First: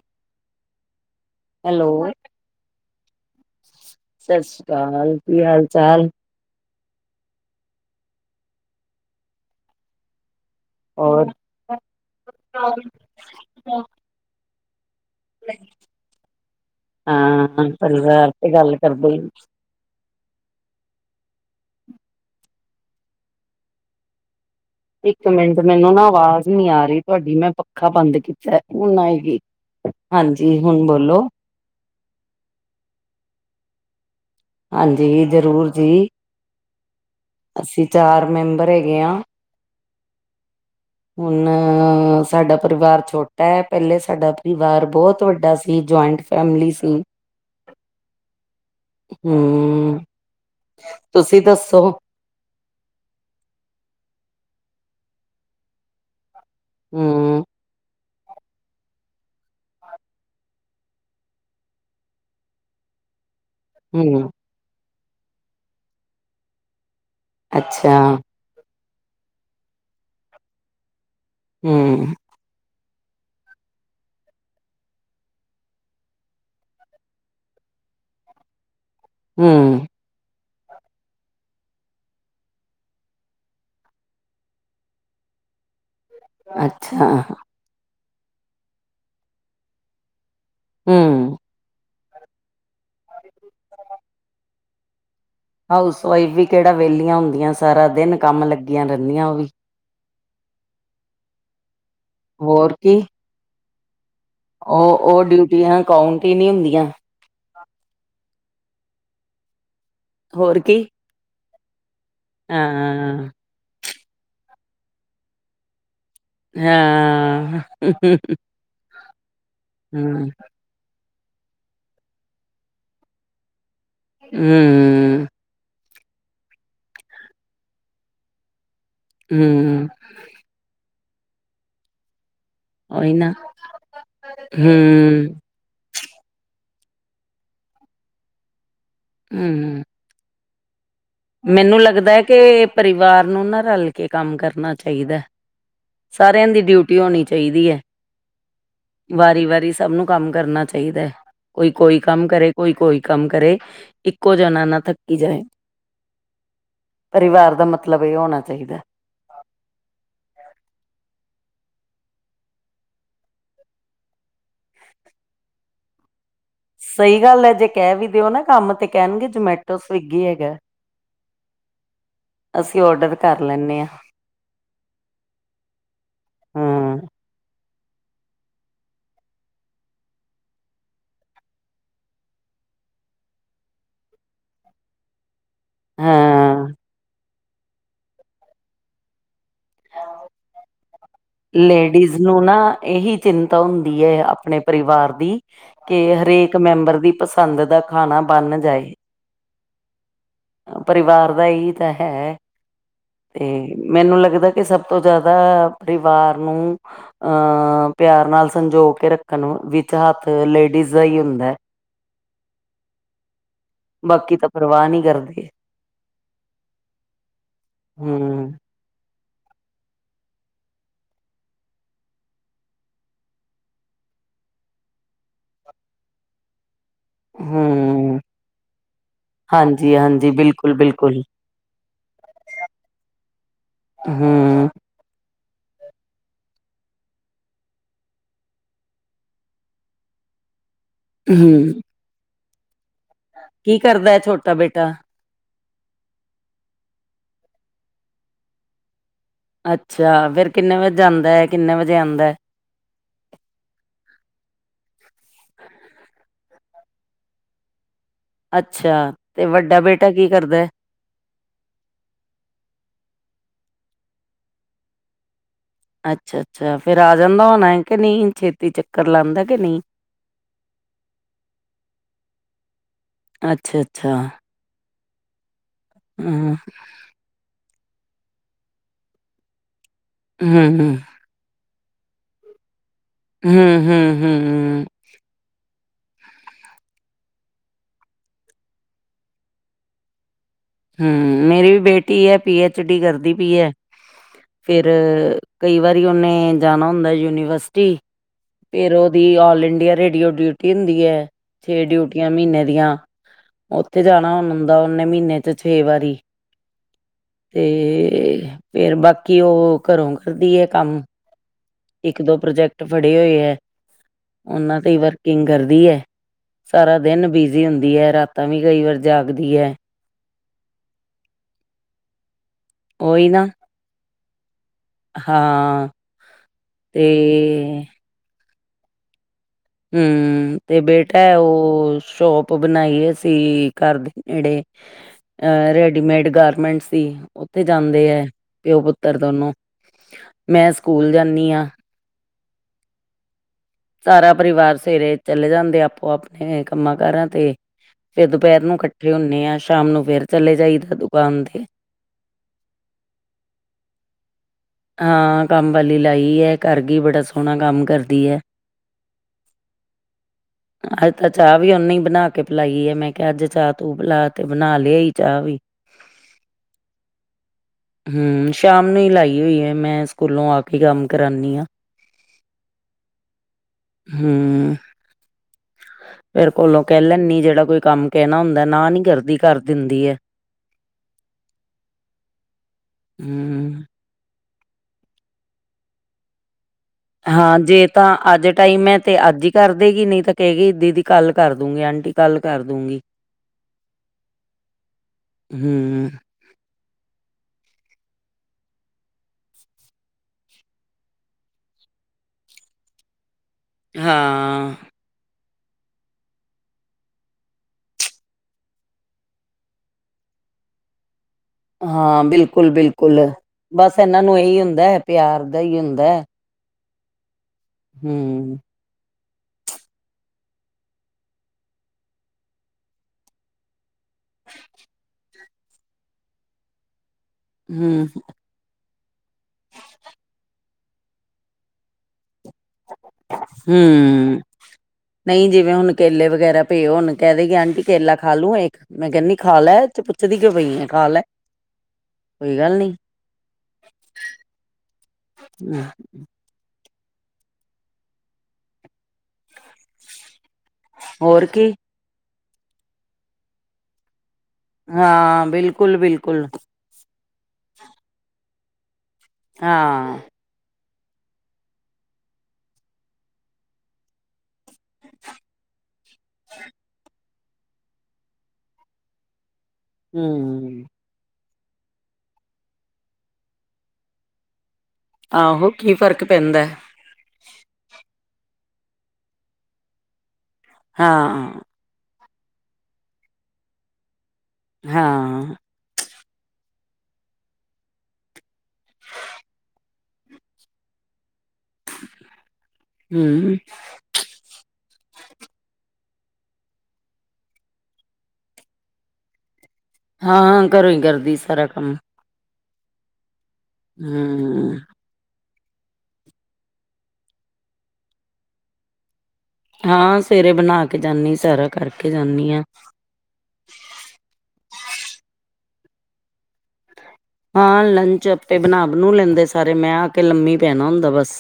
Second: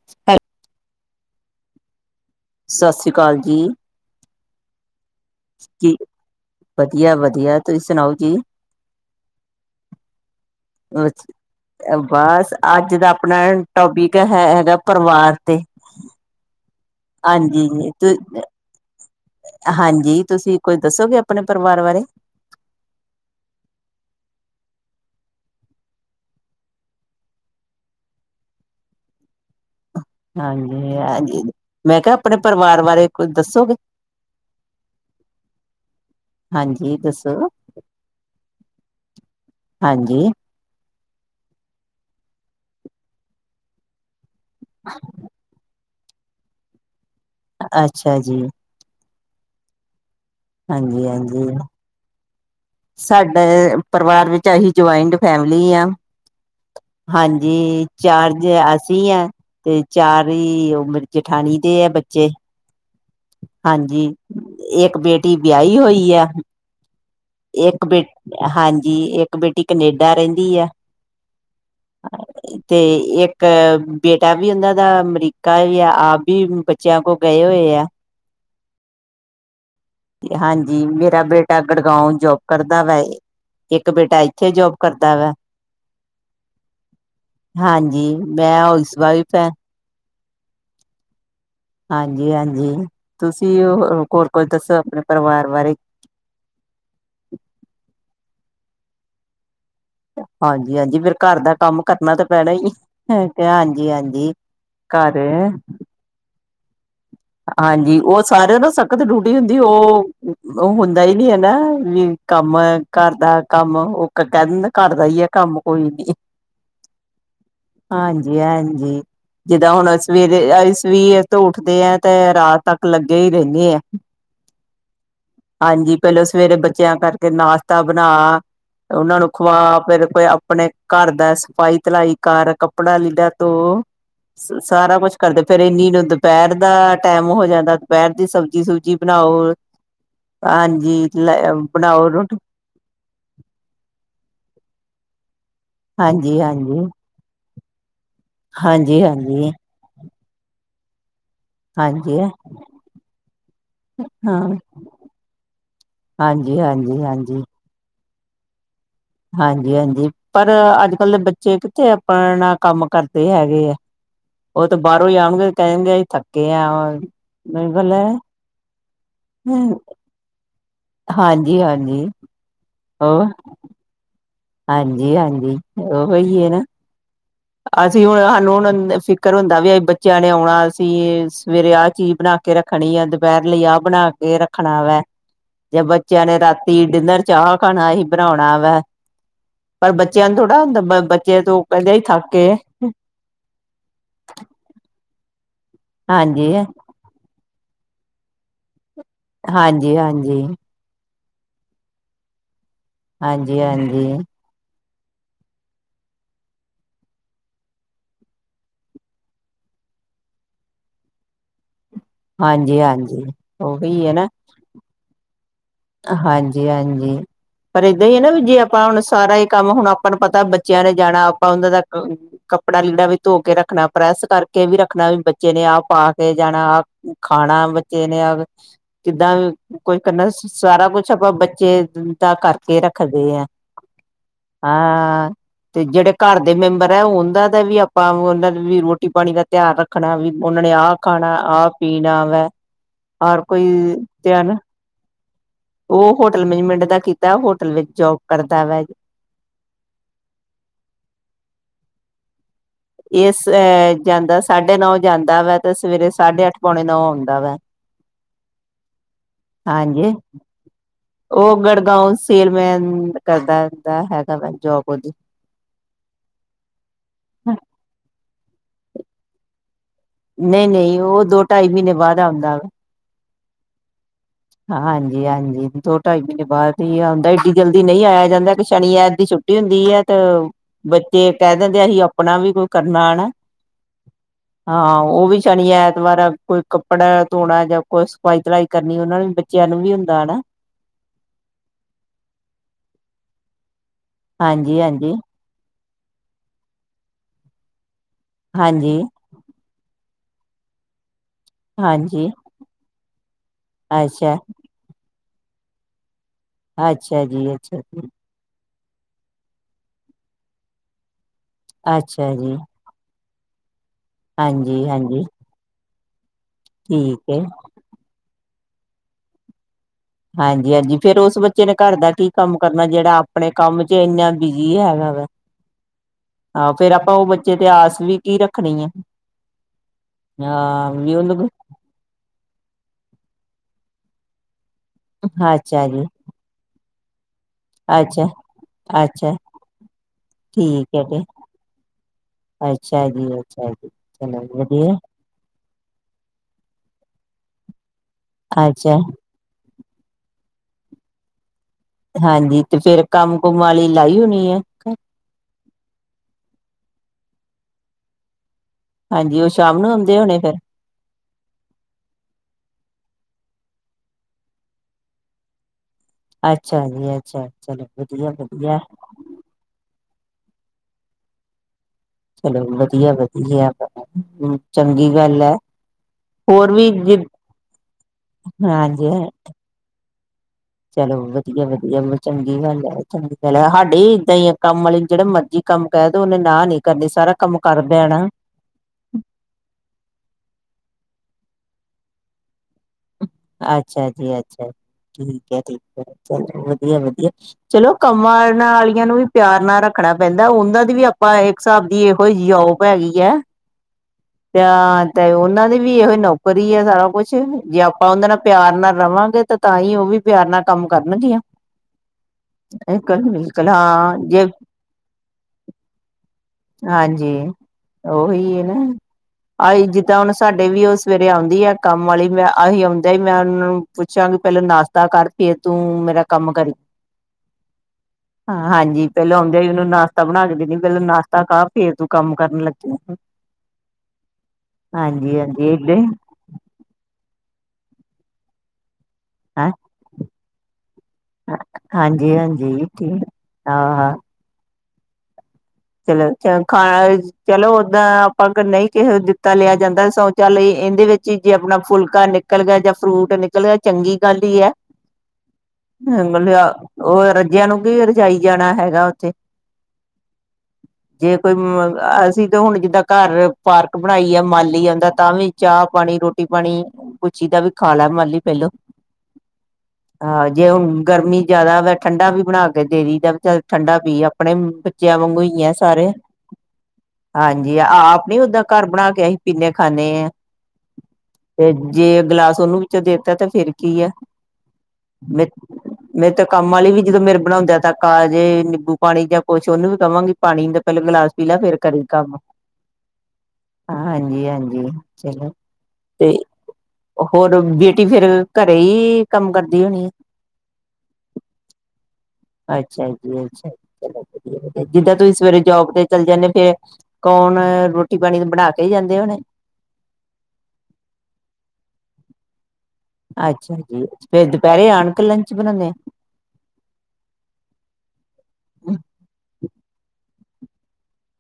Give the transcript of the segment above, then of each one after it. [inaudible] Hello, ਸਤਿ ਸ੍ਰੀ ਅਕਾਲ ਜੀ ਸ ਸ਼੍ਰੀ ਕਾਲ, ਕੀ ਹਾਲ-ਚਾਲ? ਵਧੀਆ-ਵਧੀਆ, ਤੁਸੀਂ ਸੁਨਾਓ ਜੀ। ਹੋਰ ਬਸ ਅੱਜ ਦਾ ਅਪਨਾ ਟੋਪਿਕ ਐ ਹੈਗਾ, ਪਰਿਵਾਰ। [inaudible] ਹਾਂਜੀ ਹਾਂ, ਪਰਵਾਰ ਤੇ ਗੱਲ ਕਰਦੇ ਆਂ। ਹਾਂਜੀ, ਤੁਸੀਂ ਕੋਜ ਦੱਸੋਗੇ ਅਪਨੇ ਪਰਿਵਾਰ ਬਾਰੇ? ਇੱਕ ਮਿੰਟ ਮੈਨੂੰ ਨਾ ਆਵਾਜ ਨੀ ਆ ਰੀ ਤੁਆਡੀ, ਮੈਂ ਪੱਖਾ ਬੰਦ ਕੀਤਾ, ਹੁਨ ਆਏਗੀ। ਹੁਣ ਹਾਂਜੀ, ਬੋਲੋ ਆਗੀ ਮੈਂ ਕੇਯਾ ਅਪਨੇ ਪਰਿਵਾਰ ਬਾਰੇ ਕੋਜ ਦੱਸੋਗੇ? ਹਾਂਜੀ ਜ਼ਰੂਰ ਜੀ, ਹਾਂਜੀ ਦੱਸੋ ਅਸੀ ਚਾਰ ਮੈਂਬਰ ਹੈਗੇ ਆਂ। ਹਾਂਜੀ। ਹੁਨ ਸਾਡਾ ਪਰਿਵਾਰ ਛੋਟੈ, ਪੈਲੇ ਸਾਡਾ ਪਰਿਵਾਰ ਬੋਤ ਵੱਡਾ ਸੀ। ਜੁਆਇੰਟ ਫੈਮਿਲੀ ਸੀ। ਅੱਛਾ ਜੀ। ਹੁੰ। ਹਾਂਜੀ-ਹਾਂਜੀ। ਸਾਡੇ ਪਰਿਵਾਰ ਵਿੱਚ ਅਸੀਂ ਜੁਆਇੰਟ ਫੈਮਿਲੀ ਆ। ਹੂੰ ਹਾਂਜੀ। ਚਾਰ ਜੇ ਅਸੀਂ ਆਂ, ਤੇ ਚਾਰ ਹੀ ਓ ਮੇਰੀ ਜਠਾਣੀ ਦੇ ਐ ਬੱਚੇ। ਹਾਂਜੀ, ਹੂੰ ਇੱਕ ਬੇਟੀ ਬੀਆਈ ਹੋਈ ਆ। ਏਕ ਅੱਛਾ ਬੇ ਹਾਂਜੀ, ਏਕ ਬੇਟੀ ਕਨੇਡਾ ਰੈਂਦੀ ਐ। ਹੂੰ ਤੇ ਇੱਕ ਬੇਟਾ ਵੀ ਓਨਾਂ ਦਾ ਅਮਰੀਕਾ ਵੀ ਆ, ਆਪ ਵੀ ਬੱਚੇਆਂ ਕੋ ਗਏ ਹੋਏ ਆ। ਹੁੰ। ਹਾਂਜੀ, ਮੇਰਾ ਬੇਟਾ ਗੜਗਾਓ ਜੋਬ ਕਰਦਾ ਵਾ। ਇੱਕ ਬੇਟਾ ਏਥੇ ਜੋਬ ਕਰਦਾ ਵਾ। ਅੱਛਾ। ਹਾਂਜੀ, ਮੈਂ ਹਾਊਸਵਾਈਫ ਐ। ਹੁੰ। ਹਾਂਜੀ-ਹਾਂਜੀ, ਤੁਸੀਂ ਹੋਰ ਕੋਜ ਦੱਸੋ ਅਪਨੇ ਪਰਵਾਰ ਹਾਊਸਵਾਈਫ ਵੀ ਕੇੜਾ ਵੇਲੀਆਂ ਹੁੰਦੀਆਂ ਸਾਰਾ ਦਿਨ ਕੰਮ ਲੱਗੀਆਂ ਰੈਂਦੀਆਂ ਓ ਵੀ। ਹਾਂਜੀ-ਹਾਂਜੀ, ਫੇਰ ਘਰ ਦਾ ਕੰਮ ਕਰਨਾ ਤਾਂ ਪੈਣਾਈ, ਮੈਂ ਕੇਯਾ ਹਾਂਜੀ-ਹਾਂਜੀ। ਓ ਓ ਡਿਊਟੀਆਂ ਕਾਉਂਟ ਈ ਨੀਂ ਹੁੰਦੀਆਂ। ਹਾਂਜੀ, ਓ ਸਾਰੇਆਂ ਦਾ ਸਖ਼ਤ ਡੂਟੀ ਹੁੰਦੀ, ਓ ਹੋਰ ਕੀ। ਹੁੰਦਾ ਹੀ ਨੀ ਹੈਨਾ ਵੀ। ਕੰਮ ਘਰ ਹਾਂ, ਦਾ ਕੰਮ ਓ, ਕੈ ਦਿੰਦੇ ਘਰ ਦਾ ਈਐ ਕੰਮ, ਕੋਈ ਨੀ। ਹਾਂ, ਹਾਂਜੀ-ਹਾਂਜੀ। ਜਿੱਦਾਂ ਹੋਨ ਹੂੰ। ਸਵੇਰੇ ਅਸ ਵੀ ਤੋਂ ਉੱਠਦੇ ਆ ਤੇ ਰਾਤ ਤੱਕ ਲੱਗੇਈ ਰਹਿੰਨੇ ਆਂ। ਹੁੰ। ਹਾਂਜੀ, ਪੈਲੋਂ ਸਵੇਰੇ ਬੱਚੇਆਂ ਕਰਕੇ ਨਾਸ਼ਤਾ ਬਨਾ। ਓਨਾਂ ਨੂੰ ਖਵਾ ਫੇਰ ਅਪਨੇ ਅਪਨੇ ਘਰ ਦਾ ਸਫਾਈ-ਪਲਾਈ ਕਰ। ਕੱਪੜਾ ਉਹੀ ਲੀੜਾ ਨਾ ਤੋਂ, ਸਾਰਾ ਕੁਛ ਹੂੰ, ਕਰਦੇ। ਫੇਰ ਇੰਨੀ ਨੂੰ ਦੁਪਹਿਰ ਦਾ ਟੈਮ ਹੋ ਜਾਂਦਾ, ਦੁਪਹਿਰ ਦੀ ਸਬਜ਼ੀ-ਸੁਬਜੀ ਬਣਾਓ। ਹੂੰ। ਹਾਂਜੀ। ਮੈਨੂੰ ਬਣਾਓ ਲੱਗਦਾ ਹੈ ਰੋਟੀ ਕਿ, ਪਰਿਵਾਰ ਨੂੰ ਨਾ ਰਲ ਕੇ ਕੰਮ ਕਰਨਾ ਚਾਹੀਦਾ। ਹਾਂਜੀ ਸਾਰਿਆਂ ਦੀ ਹਾਂਜੀ ਡਿਊਟੀ ਹੋਣੀ ਚਾਹੀਦੀ ਹੈ, ਹਾਂਜੀ ਹਾਂਜੀ ਵਾਰੀ-ਵਾਰੀ ਸ ਸਭ ਨੂੰ ਕੰਮ ਕਰਨਾ ਚਾਹੀਦਾ ਹੈ। ਕੋਈ-ਕੋਈ ਹਾਂਜੀ ਕੰਮ ਕਰੇ, ਕੋਈ-ਕੋਈ ਕੰਮ ਕਰੇ, ਇੱਕੋ ਜਣਾ ਨਾ ਥੱਕੀ ਜਾਏ। ਹਾਂਜੀ-ਹਾਂਜੀ-ਹਾਂਜੀ। ਪਰਿਵਾਰ ਦਾ ਮਤਲਬ ਹੋਣਾ ਚਾਹੀਦੇ। ਹਾਂਜੀ-ਹਾਂਜੀ, ਪਰ ਅੱਜ ਕੱਲ੍ਹ ਬੱਚੇ ਕਿੱਥੇ ਆਪਣਾ ਕੰਮ ਕਰਦੇ ਹੈਗੇ ਆ। ਉਹ ਤੇ ਬਾਹਰੋਂ ਲੇਆਣਗੇ, ਕਹਿਣਗੇ ਇਥੱਕ ਸਹੀ ਗੱਲ ਹੈ, ਜੇ ਕਹਿ ਵੀ ਦਿਓ ਨਾ ਕੰਮ ਤੇ ਕਹਿਣਗੇ ਜਮੈਟੋ, ਸਵਿਗੀ ਹੈਗਾ। ਹਾਂਜੀ-ਹਾਂਜੀ। ਅਸੀਂ ਔਡਰ ਕਰ ਲੈਂਨੇ ਹਾਂ। ਹਾਂਜੀ-ਹਾਂਜੀ, ਉਹਹੀ ਹੈ ਨਾ। ਹਮ ਅਸੀਂ ਹੁਣ ਸਾਨੂੰ ਹੁਣ ਫਿਕਰ ਹੁੰਦਾ ਵੀ ਬੱਚਿਆਂ ਨੇ ਆਉਣਾ, ਅਸੀਂ ਸਵੇਰੇ ਆਹ ਚੀਜ਼ ਬਣਾ ਕੇ ਰੱਖਣੀ ਆ, ਦੁਪਹਿਰ ਲਈ ਆਹ ਬਣਾ ਕੇ ਰੱਖਣਾ ਵੈ। ਜਾਂ ਬੱਚਿਆਂ ਨੇ ਹਾਂ। ਰਾਤੀ ਡਿਨਰ ਚ ਆਾਹ ਖਾਣਾ ਅਹੀ ਬਣਾਉਣਾ ਵੈ। ਪਰ ਬੱਚੇਆਂ ਨੂੰ ਥੋੜ੍ਹਾ ਹੁੰਦਾ, ਬ ਬੱਚੇ ਤੋਂ ਪਹਿਲੇ ਹੀ ਲੇਡੀਜ਼ ਥੱਕ ਨੂੰ ਕੇ ਨਾ ਇਹੀ ਚਿੰਤਾ ਹੁੰਦੀ ਹੈ ਆਪਣੇ ਪਰਿਵਾਰ ਦੀ, ਕਿ ਹਾਂਜੀ ਹਰੇਕ ਮੈਂਬਰ ਦੀ ਪਸੰਦ ਦਾ ਖਾਣਾ ਬਣ ਜਾਏ। ਹਾਂਜੀ-ਹਾਂਜੀ। ਪਰਿਵਾਰ ਦਾ ਹੀ ਤਾਂ ਹੈ, ਹਾਂਜੀ ਤੇ ਮੈਨੂੰ ਲੱਗਦਾ ਕਿ ਸਭ ਤੋਂ ਜ਼ਿਆਦਾ, ਪਰਿਵਾਰ ਨੂੰ ਅ ਪਿਆਰ ਨਾਲ ਸੰਜੋ ਕੇ ਰੱਖਣ, ਵਿੱਚ ਹੱਥ ਲੇਡੀਜ਼ ਦਾ ਹੀ ਹੁੰਦਾ ਹੈ। ਹਾਂਜੀ-ਹਾਂਜੀ। ਬਾਕੀ ਤਾਂ ਪਰਵਾਹ ਨੀ ਕਰਦੇ। ਹਾਂਜੀ ਹਾਂਜੀ, ਪਰ ਏਦਾਂ ਹੀ ਹੈ ਨਾ ਵੀ ਹੂੰ ਜੇ ਕੋਣ ਸਾਰਾ ਹੀ ਕੰਮ ਹੁਣ ਆਪਾਂ ਨੂੰ ਪਤਾ ਬੱਚੇਆਂ ਨੇ ਜਾਣਾ ਆਪਾਂ ਉਹਨਾਂ ਦਾ ਕ ਕੱਪੜਾ ਲੀੜਾ ਵੀ ਧੋ ਕੇ ਰੱਖਣਾ, ਪ੍ਰੈਸ ਕਰਕੇ ਵੀ ਰੱਖਣਾ ਵੀ ਬੱਚੇ ਨੇ ਆਹ ਪਾ ਕੇ ਜਾਣਾ ਖਾਣਾ ਬੱਚੇ ਹੂੰ ਨੇ। ਕਿੱਦਾਂ ਹਾਂਜੀ ਕੋਈ ਹਾਂਜੀ ਕਨਸ ਬਿਲਕੁਲ ਸਾਰਾ ਕੁਛ ਬਿਲਕੁਲ ਆਪਾਂ ਬੱਚੇ ਦਾ, ਕਰਕੇ ਰੱਖਦੇ ਹਾ। ਹੂੰ ਹਾਂ ਤੇ ਜਿਹੜੇ ਘਰ ਦੇ ਮੈਂਬਰ ਹੈ। ਉਹਨਾਂ ਦਾ ਵੀ ਆਪਾਂ ਉਹਨਾਂ ਵੀ ਰੋਟੀ ਪਾਣੀ ਦਾ ਧਿਆਨ ਰੱਖਣਾ। ਵੀ ਉਹਨਾਂ ਨੇ ਆ ਖਾਣਾ ਆ ਹੂੰ ਪੀਣਾ ਵਾ। ਹਰ ਕੋਈ ਕੀ ਕਰਦਾ ਹੈ ਛੋਟਾ ਧਿਆਨ ਬੇਟਾ ਉਹ ਹੋਟਲ ਮੈਨੇਜਮੈਂਟ ਦਾ ਕੀਤਾ, ਹੋਟਲ ਵਿੱਚ ਜੋਬ ਕਰਦਾ ਵਾ। ਅੱਛਾ ਫਿਰ ਕਿੰਨੇ ਵਜੇ ਜਾਂਦਾ ਹੈ, ਕਿੰਨੇ ਵਜੇ ਆਉਦਾਂ ਹੈ? ਇਸ ਅਹ ਜਾਂਦਾ ਸਾਢੇ ਨੌ ਜਾਂਦਾ ਵਾ, ਤੇ ਸਵੇਰੇ ਸਾਢੇ ਅੱਠ, ਪੌਣੇ ਨੌ ਆਉਂਦਾ ਵਾ। ਅੱਛਾ, ਤੇ ਵੱਡਾ ਬੇਟਾ ਹਾਂਜੀ ਕੀ ਕਰਦਾ ਹੈ? ਉਹ ਗੜਗਾਉ ਸੇਲਮੈਨ ਕਰਦਾ ਹਦਾ ਹੈਗਾ ਵੇ ਜੋਬ ਉਹਦੀ। ਅੱਛਾ-ਅੱਛਾ, ਫਿਰ ਆ ਜਾਂਦਾ ਹੋਣਾ ਕਿ ਨਹੀਂ, ਛੇਤੀ ਚੱਕਰ ਲਾਉਂਦਾ ਕਿ ਨਹੀਂ? ਨਹੀਂ-ਨਹੀਂ, ਉਹ ਦੋ, ਢਾਈ ਮਹੀਨੇ ਬਾਅਦ ਆਉਂਦਾ ਵਾ। ਅੱਛਾ-ਅੱਛਾ। ਹਾਂਜੀ-ਹਾਂਜੀ, ਦੋ, ਢਾਈ ਮਹੀਨੇ ਬਾਅਦ ਹੀ ਆਉਂਦਾ। ਏਡੀ ਜਲਦੀ ਨਹੀਂ ਆਇਆ ਜਾਂਦਾ ਇਕ ਸ਼ਨੀ, ਐਤ ਦੀ ਛੁੱਟੀ ਛੁੱਟੀ ਹੁੰਦੀ ਹੈ ਤੇ, ਹੂੰ ਹੂੰ ਬੱਚੇ ਕਹਿ ਦਿੰਦੇ ਅਸੀਂ ਆਪਣਾ ਵੀ ਕੋਈ ਕਰਨਾ ਆ ਨਾ। ਹਮ-ਹਮ -ਹਮ ਓ ਵੀ ਸ਼ਨੀ- ਐਤਵਾਰ ਕੋਈ ਕੱਪੜਾ ਧੋਣਾ ਜਾਂ ਕੋਈ ਸਫਾਈ ਤਲਾਈ ਕਰਨੀ ਓਨਾਂ ਨੇ ਬੱਚੇਆਂ ਨੂੰ ਵੀ ਹੁੰਦਾ ਹਨਾ ਹਮ ਮੇਰੀ ਵੀ ਬੇਟੀ ਆ, ਪੀ ਐਚ ਡੀ ਕਰਦੀ ਪਈ ਆ, ਹਾਂਜੀ ਫਿਰ ਹਾਂਜੀ ਕਈ ਵਾਰੀ ਓਨੇ ਜਾਣਾ ਹੁੰਦਾ ਯੂਨੀਵਰਸਿਟੀ ਫੇਰ ਹਾਂਜੀ ਓ ਦੀ ਆਲ- ਇੰਡੀਆ ਰੇਡੀਓ ਡਿਊਟੀ ਹੁੰਦੀ ਆ ਛੇ ਹਾਂਜੀ ਡਿਊਟੀਆਂ ਮੀਨੇ ਦੀਆਂ ਓਥੇ ਜਾਣਾ ਅੱਛਾ ਹੁਣ ਹੁੰਦਾ ਓਨੇ ਮੀਨੇ ਚ ਛੇ ਵਾਰੀ ਅੱਛਾ ਜੀ ਤੇ ਅੱਛਾ ਜੀ ਫੇਰ ਬਾਕੀ ਓ ਘਰੋਂ ਕਰਦੀ ਆ ਕੰਮ ਇੱਕ ਅੱਛਾ ਦੋ ਜੀ ਪ੍ਰੋਜੈਕਟ ਫੜੇ ਹੋਏ ਆ, ਔਨਾਂ ਹਾਂਜੀ ਤੇ ਹਾਂਜੀ ਵਰਕਿੰਗ ਕਰਦੀ ਐ ਸਾਰਾ ਦਿਨ ਠੀਕ ਹੈ ਬਿਜੀ ਹੁੰਦੀ ਆ, ਰਾਤਾਂ ਵੀ ਕਈ ਵਾਰ ਜਾਗਦੀ ਐ ਹਾਂਜੀ -ਹਾਂਜੀ ਫੇਰ ਉਸ ਬੱਚੇ ਨੇ ਘਰ ਦਾ ਕੀ ਕੰਮ ਕਰਨਾ ਜੇੜਾ ਉਹੀ ਨਾ ਆਪਣੇ ਕੰਮ ਚ ਏਨਾ ਬਿਜੀ ਆ ਹੈਗਾ, ਹਾਂ ਹਾ ਫੇਰ ਆਪਾਂ ਓ ਬੱਚੇ ਤੇ ਆਸ ਵੀ ਕੀ ਰੱਖਣੀ ਆ ਹਮ--ਤੇ ਹਾਂ ਵੀ ਬੇਟਾ ਉਹਨੂੰ ਓ ਸ਼ੋਪ ਬਣਾਈ ਅਸੀਂ ਘਰ ਦੇ ਨੇੜੇ ਅ ਅੱਛਾ ਜੀ ਰੇਡੀਮੇਡ ਗਾਰਮੈਂਟਸ ਦੀ ਓਥੇ ਜਾਂਦੇ ਅੱਛਾ ਆ, ਪਿਓ ਪੁੱਤਰ ਅੱਛਾ ਦੋਨੋ, ਮੈਂ ਠੀਕ ਹੈ ਸਕੂਲ ਤੇ ਜਾਂਨੀ ਆ ਅੱਛਾ ਜੀ -ਅੱਛਾ ਜੀ ਸਾਰਾ ਚਲੋ ਪਰੀਵਾਰ ਵਧੀਆ ਸਵੇਰੇ ਚਲੇ ਜਾਂਦੇ ਆਪੋ- ਆਪਣੇ ਕੰਮਾਂ ਕਾਰਾਂ ਤੇ ਫੇਰ ਦੁਪੈਰ ਨੂੰ ਅੱਛਾ ਇਕੱਠੇ ਹੁੰਨੇ ਆ, ਸ਼ਾਮ ਨੂੰ ਫੇਰ ਚਲੇ ਜਾਈਦਾ ਦੁਕਾਨ ਤੇ ਹਾਂਜੀ ਤੇ ਫੇਰ ਕੰਮ- ਕੁਮ ਵਾਲੀ ਲਾਈ ਹੁਣੀ ਆ ਹਾਂ ਕੰਮ ਵਾਲੀ ਲਾਈ ਆ, ਕਰ ਗਈ ਬੜਾ ਸੋਹਣਾ ਕੰਮ ਕਰਦੀ ਆ ਹਾਂਜੀ, ਓ ਸ਼ਾਮ ਨੂੰ ਆਓਂਦੀ ਹੁਣੀ ਫੇਰ? ਅੱਜ ਤਾਂ ਚਾਹ ਵੀ ਓਨੇ ਈ ਬਣਾ ਕੇ ਪਿਲਾਈ ਆ, ਮੈਂ ਕੇਆ ਅੱਜ ਚਾਹ ਤੂੰ ਬਣਾ ਤੇ ਬਣਾ ਲਿਆਈ ਚਾਹ ਵੀ। ਅੱਛਾ ਜੀ ਅੱਛਾ ਚਲੋ ਵੱਧੀਆ-ਵੱਧੀਆ ਨਈ ਮੈਂ ਸਕੂਲੋ ਆ ਕੇ ਕੰਮ ਕਰਾਨੀ ਆ ਚਲੋ ਵੱਧੀਆ -ਵੱਧੀਆ ਹੂੰ, ਚੰਗੀ ਗੱਲ ਆ ਫੇਰ ਕੋਲੋਂ ਕੈਹ ਲੇਂਨੀ ਜੇੜਾ ਕੋਈ ਕੰਮ ਕੈਣਾ ਹੁੰਦਾ ਨਾ- ਨੀ ਹਾਂਜੀ ਕਰਦੀ ਕਰ ਦਿੰਦੀ ਆ ਚਲੋ ਵੱਧੀਆ -ਵੱਧੀਆ ਚੰਗੀ ਗੱਲ ਐ, ਚੰਗੀ ਗੱਲ ਆ ਹੂੰ, ਸਾਡੇ ਵੀ ਏਦਾ ਈ ਆ ਕੰਮ ਵਾਲੀ ਨੂੰ ਜੇੜਾ ਮਰਜੀ ਕੰਮ ਕੈ ਦਿਓ ਓਨੇ ਨਾ ਨੀ ਕਰਨੀ, ਸਾਰਾ ਕੰਮ ਹਾਂ ਜੇ ਤਾਂ ਕਰ-ਦੇਣਾ ਅੱਜ ਟਾਈਮ ਹੈ ਤੇ ਅੱਜ ਈ ਕਰ ਦੇਗੀ, ਨਈ ਤਾ ਕਏਗੀ ਦੀਦੀ ਕੱਲ ਕਰ ਦੂੰਗੀ, ਆਂਟੀ ਕੱਲ ਕਰ ਦੂੰਗੀ। ਅੱਛਾ ਜੀ- ਅੱਛਾ, ਠੀਕ ਐ -ਠੀਕ ਐ, ਹੂੰ, ਵੱਧੀਆ ਵੱਧੀਆ ਚਲੋ ਕੰਮਾਂ ਵਾਲੀਆਂ ਨੂੰ ਵੀ ਪਿਆਰ ਨਾਲ ਰੱਖਣਾ ਪੈਂਦਾ, ਓਨਾਂ ਦੀ ਵੀ ਆਪਾਂ ਇੱਕ ਹਿਸਾਬ ਦੀ ਇਹੋ ਜਿਹੀ ਆਓ ਹੈਗੀ ਆ ਹਾਂ ਪੇਆਰ ਤੇ ਓਨਾਂ ਦੀ ਵੀ ਇਹੋ ਨੌਕਰੀ ਆ ਸਾਰਾ ਕੁਛ ਜੇ ਆਪਾਂ ਓਨਾਂ ਨਾਲ ਪਿਆਰ ਨਾਲ ਰਵਾਂਗੇ ਤੇ ਤਾਂ ਈ ਓ ਵੀ ਪਿਆਰ ਨਾਲ ਕੰਮ ਕਰਨਗੀਆਂ ਹਾਂ ਬਿਲਕੁਲ -ਬਿਲਕੁਲ, ਬਿਲਕੁਲ ਬਸ ਹਾਂ ਏਨਾਂ ਨੂੰ ਜੇ ਏਹੀ ਹੁੰਦਾ ਪਿਆਰ ਦਾ ਈ ਹੁੰਦਾ। ਹਾਂਜੀ ਹੂੰ, ਓਹੀ ਹਨਾ ਆਹੀ ਜਿੱਦਾਂ ਹੁਣ ਸਾਡੇ ਵੀ ਓ ਸਵੇਰੇ ਆਂਦੀ ਆ ਕੰਮ ਵਾਲੀ, ਮੈਂ ਆਹੀ ਆਉਂਦੇ ਮੈਂ ਓਨੂੰ ਪੁੱਛਾਂਗੀ ਪੇਲਾਂ ਨਾਸ਼ਤਾ ਕਰ ਫਿਰ ਤੂੰ ਮੇਰਾ ਕੰਮ ਕਰੀ [unintelligible] ਹਾਂ ਹਾਂਜੀ, ਪੇਲੇ ਆਉਂਦੇ ਆ ਈ ਓਨੂੰ ਨਾਸ਼ਤਾ ਬਣਾ ਕੇ ਦੇਣੀ, ਪੇਲਾਂ ਨਾਸ਼ਤਾ ਕਰ, ਫੇਰ ਤੂੰ ਕੰਮ ਕਰਨ ਲੱਗੀ ਹਾਂਜੀ ਹੁ--ਨਈ ਹਾਂਜੀ ਜਿਵੇਂ ਹੁਣ ਏਦਾਂ ਹੀ ਕੇਲੇ ਵਗੈਰਾ ਪਏ ਹੋਣ ਕੈ ਦੇਗੀ ਆਂਟੀ ਕੇਲਾ ਖਾ ਲੂ ਏਕ, ਮੈਂ ਕਂਦੀ ਖਾ ਹੈਂ ਲੈ ਏਦੇ ਚ ਪੁੱਛਦੀ ਕਿਓ ਪਈ ਐ, ਖਾ ਲੈ ਕੋਈ ਗੱਲ ਨੀ ਆਹ ਹਾਂ [unintelligible] ਚਲੋ ਖਾਣਾ ਚਲੋ ਓਦਾਂ ਆਪਾਂ ਅਗਰ ਨਹੀਂ ਕਿਸੇ ਦਿੱਤਾ ਲਿਆ ਜਾਂਦਾ ਸ ਚੱਲ ਇਹਦੇ ਵਿੱਚ ਹੀ ਹੋਰ ਜੇ ਕੀ ਅਪਨਾ ਫੁਲਕਾ ਨਿਕਲ ਗਿਆ ਜਾਂ ਫਰੂਟ ਨਿਕਲ ਗਿਆ ਚੰਗੀ ਗੱਲ ਈ ਐ ਹਾਂ ਬਿਲਕੁਲ ਬਿਲਕੁਲ ਮਤਲਬ ਉਹ ਰੱਜਿਆਂ ਨੂੰ ਕੀ ਰਜਾਈ ਜਾਣਾ ਹੈਗਾ ਉੱਥੇ ਹਾਂ ਜੇ ਕੋਈ ਅਸੀਂ ਤਾਂ ਹੁਨ ਜਿੱਦਾਂ ਘਰ ਪਾਰਕ ਬਨਾਈ ਆ ਮਾਲੀ ਆੰਦਾ ਤਾਂ ਵੀ ਚਾਹ ਪਾਨੀ ਰੋਟੀ ਪਾਨੀ ਪੁਛੀ ਦਾ ਵੀ ਖਾ ਲੈ ਮਾਲੀ ਪਹਿਲੋਂ ਹਾਂ ਜੇ ਹੂੰ ਹੁਨ ਗਰਮੀ ਜਿਆਦਾ ਵੇ ਠੰਡਾ ਵੀ ਬਣਾ ਕੇ ਦੇਦੀ ਦਾ ਵੀ ਚੱਲ ਠੰਡਾ ਪੀ ਆਪਣੇ ਬੱਚਿਆਂ ਵ ਕੋਈ ਆਹੋ ਐ ਕੀ ਸਾਰੇ ਫ਼ਰਕ ਪੈਂਦਾ ਹਾਂਜੀ ਆਪ ਨੀ ਓਦਾਂ ਘਰ ਬਨਾ ਕੇ ਅਸੀਂ ਪੀੇ ਖਾਂਨੇ ਆ ਹਾਂ ਤੇ ਜੇ ਗਲਾਸ ਉਹਨੂੰ ਵਿੱਚੋਂ ਦੇਤਾ ਤੇ ਫੇਰ ਕੀ ਐ ਹਾਂ ਮੇ ਮੇਰੇ ਤਾਂ ਕੰਮ ਆਲੀ ਵੀ ਜਿਦੋਂ ਮੇਰੇ ਬਣਾਉਂਦਾ ਤਕ ਆਜੇ ਨਿੰਬੂ ਪਾਣੀ ਜਾਂ ਕੁੱਛ ਉਹਨੂੰ ਵੀ ਕਵਾਂਗੀ ਪਾਨੀ ਦਾ ਪਹਿਲਾਂ ਗਲਾਸ ਪੀ ਲੈ ਫੇਰ ਕਰੀ ਕੰਮ ਹੂੰ ਹਾਂਜੀ-ਹਾਂਜੀ, ਚਲੋ ਤੇ ਹੋਰ ਬੇਟੀ ਫੇਰ ਘਰੇ ਈ ਕੰਮ ਕਰਦੀ ਹੋਨੀ ਏ ਹਾਂ-ਹਾਂ ਘਰੋਂ ਈ ਕਰਦੀ ਸਾਰਾ ਕੰਮ ਅੱਛਾ ਜੀ ਅੱਛਾ, ਚਲੋ ਵਦੀਆ ਹੂੰ ਵਦੀਆ ਜੀ ਜਿੱਦਾਂ ਤੁਸੀਂ ਸਵੇਰੇ ਜੋਬ ਤੇ ਚਲੇ ਜਾਂਨੇ ਫੇਰ ਕੌਨ ਰੋਟੀ ਪਾਨੀ ਬਨਾ ਕੇ ਜਾੰਦੇ ਹੋਨੇ ਹਾਂ ਸਵੇਰੇ ਬਨਾ ਕੇ ਜਾਂਨੀ ਸਾਰਾ ਕਰਕੇ ਜਾਂਨੀ ਆ ਅੱਛਾ ਜੀ ਫੇਰ ਦੁਪਹਿਰੇ ਆਨ ਕੇ ਲੰਚ ਬਨਾਨੇ ਆ ਹਾਂ ਲੰਚ ਆਪੇ ਬਨਾ-ਬਨੁ ਲੈਂਦੇ ਸਾਰੇ ਮੈਂ ਆ ਕੇ ਲੰਮੀ ਪੈਨਾ ਹੁੰਦਾ ਬਸ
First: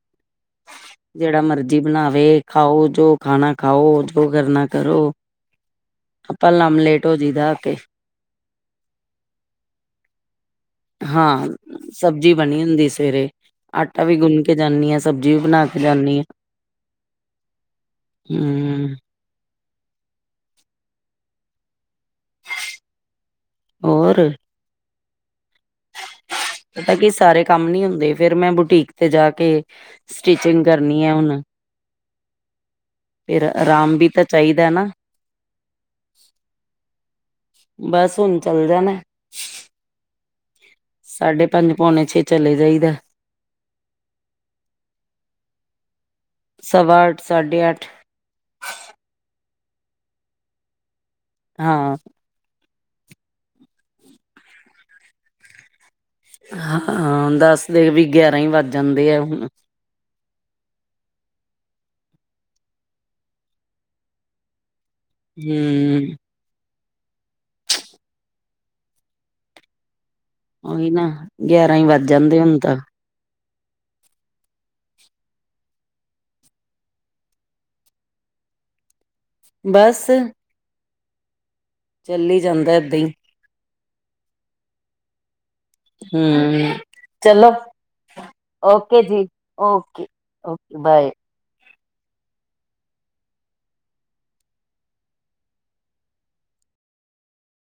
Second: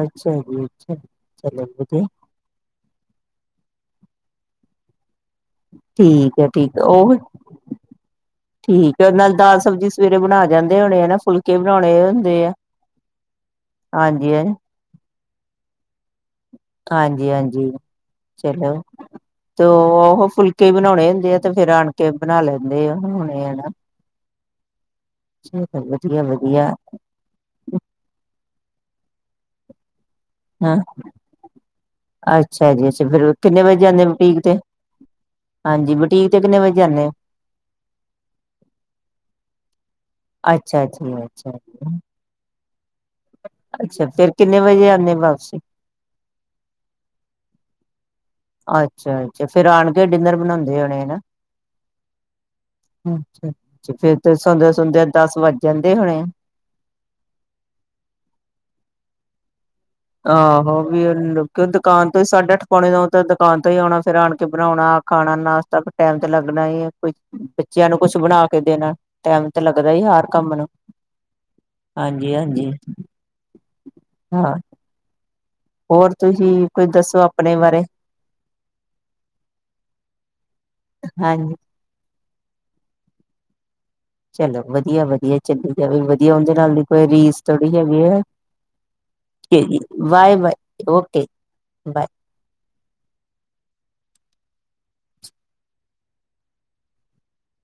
ਅੱਛਾ ਜੀ ਅੱਛਾ, ਜਿਹੜਾ ਚਲੋ ਮਰਜੀ ਵਦੀਆ ਬਣਾਵੇ ਖਾਓ ਜੋ ਖਾਨਾ ਖਾਓ ਜੋ ਕਰਨਾ ਕਰੋ ਠੀਕ ਹੈ ਆਪਾਂ ਲਮ ਠੀਕ ਹੈ। ਲੇਟ ਹੋ ਉਹ ਜਈਦਾ ਆ ਕੇ ਠੀਕ ਹੈ ਨਾਲ ਦਾਲ ਸਬਜ਼ੀ ਸਵੇਰੇ ਬਨਾ ਜਾਂਦ ਹਾਂ ਸਬਜ਼ੀ ਬਨੀ ਹੁੰਦੀ ਸਵੇਰੇ ਆਟਾ ਵੀ ਹਾਂਜੀ ਗੁੰਨ ਕੇ ਜਾਂਨੀ ਆ ਸਬਜ਼ੀ ਵੀ ਬਨਾ ਕੇ ਜਾਨੀ ਆ ਹਾਂਜੀ ਹਾਂਜੀ, ਚਲੋ ਹਮ ਤੇ ਉਹ ਫੁਲਕੇ ਬਨਾਓਨੇ ਹੁੰਦੇ ਆ ਤੇ ਫੇਿਰ ਆਨ ਕੇ ਬਨਾ ਲੈਂਦੇ ਆ ਹੋਨੇ ਆ ਨਾ ਹੋਰ ਚਲੋ ਫਿਰ ਵਦੀਆ ਵਦੀਆ ਪਤਾ ਕੀ ਸਾਰੇ ਕੰਮ ਨ ਹੁੰਦੇ ਫੇਰ ਮੈਂ ਬੁਟੀਕ ਤੇ ਜਾ ਕੇ ਸਟਿਚਿੰਗ ਹਾਂ ਕਰਨੀ ਐ ਹੁਨ ਅੱਛਾ ਜੀ ਤੇ ਫੇਰ ਕਿੰਨੇ ਵਜੇ ਆਰਾਮ ਆੰਦੇ ਵੀ ਤਾਂ ਬੁਟੀਕ ਤੇ ਚਾਹੀਦਾ ਨਾ ਹਾਂਜੀ ਬੁਟੀਕ ਤੇ ਕਿੰਨੇ ਵਜੇ ਜਾਂਨੇ ਔ ਬਸ ਹੁਨ ਚੱਲ ਜਾਨਾ ਸਾਢੇ ਅੱਛਾ-ਅੱਛਾ-ਅਛਾ ਪੰਜ ਪੌਣੇ ਛੇ ਚਲੇ ਜਾਈਦਾ ਅੱਛਾ ਫਿਰ ਕਿੰਨੇ ਵਜੇ ਆਨੇ ਵਾਪਸੀ ਸਵਾ ਅੱਠ, ਸਾਢੇ ਅੱਠ ਅੱਛਾ-ਅੱਛਾ ਫੇਰ ਆਣ ਕੇ ਡਿਨਰ ਬਣਾਦੇ ਹੋਣੇ ਨਾ। ਹਾਂ। ਅੱਛਾ ਫੇਰ ਤਾਂ ਸੌਦਿਆਂ-ਸੌਦਿਆਂ ਦਸ ਵੱਜ ਜਾਂਦੇ ਹੋਣੇ ਆ। ਹਾਂ ਦਸ ਦੇ ਵੀ ਗਿਆਰਾਂ ਈ ਵੱਜ ਜਾਂਦੇ ਆ ਹੁਣ। ਆਹੋ ਵੀ ਦੁਕਾਨ ਤੋਂ ਹੀ ਸਾਢੇ ਅੱਠ ਪਉਣੇ ਨੋ ਤੋਂ ਤੇ ਦੁਕਾਨ ਤੋਂ ਹੀ ਆਉਣਾ ਫੇਰ ਆਣ ਕੇ ਬਣਾਉਣਾ। ਖਾਣਾ ਨਾਸ਼ਤਾ ਤੇ ਹਮ ਟਾਈਮ ਤੇ ਲੱਗਣਾ ਹੀ ਹੈ। ਬੱਚਿਆਂ ਨੂੰ ਕੁੱਛ ਬਣਾ ਕੇ ਦੇਣਾ, ਟਾਈਮ ਤਾਂ ਲੱਗਦਾ ਹੀ ਹੋਰ। ਕੰਮ ਨੂੰ। ਉਹੀ ਨਾ ਗਿਆਰਾਂ ਹੀ ਵੱਜ ਹਾਂਜੀ ਜਾਂਦੇ ਹੁਣ -ਹਾਂਜੀ, ਤਾਂ ਹਾਂ। ਹੋਰ ਤੁਸੀਂ ਕੁਝ ਦੱਸੋ ਆਪਣੇ ਬਾਰੇ? ਬਸ। ਹਾਂਜੀ। ਚੱਲ ਹੀ ਜਾਂਦਾ ਇੱਦਾਂ ਹੀ। ਚਲੋ ਵਧੀਆ- ਵਧੀਆ ਚੱਲ ਜਾਵੇ ਵਧੀਆ ਉਹਦੇ ਨਾਲ ਹਮ ਦੀ ਕੋਈ ਰੀਸ ਚਲੋ ਥੋੜੀ ਹੈਗੀ ਆ। ਓਕੇ ਜੀ okay bye -bye, okay bye okay, bye.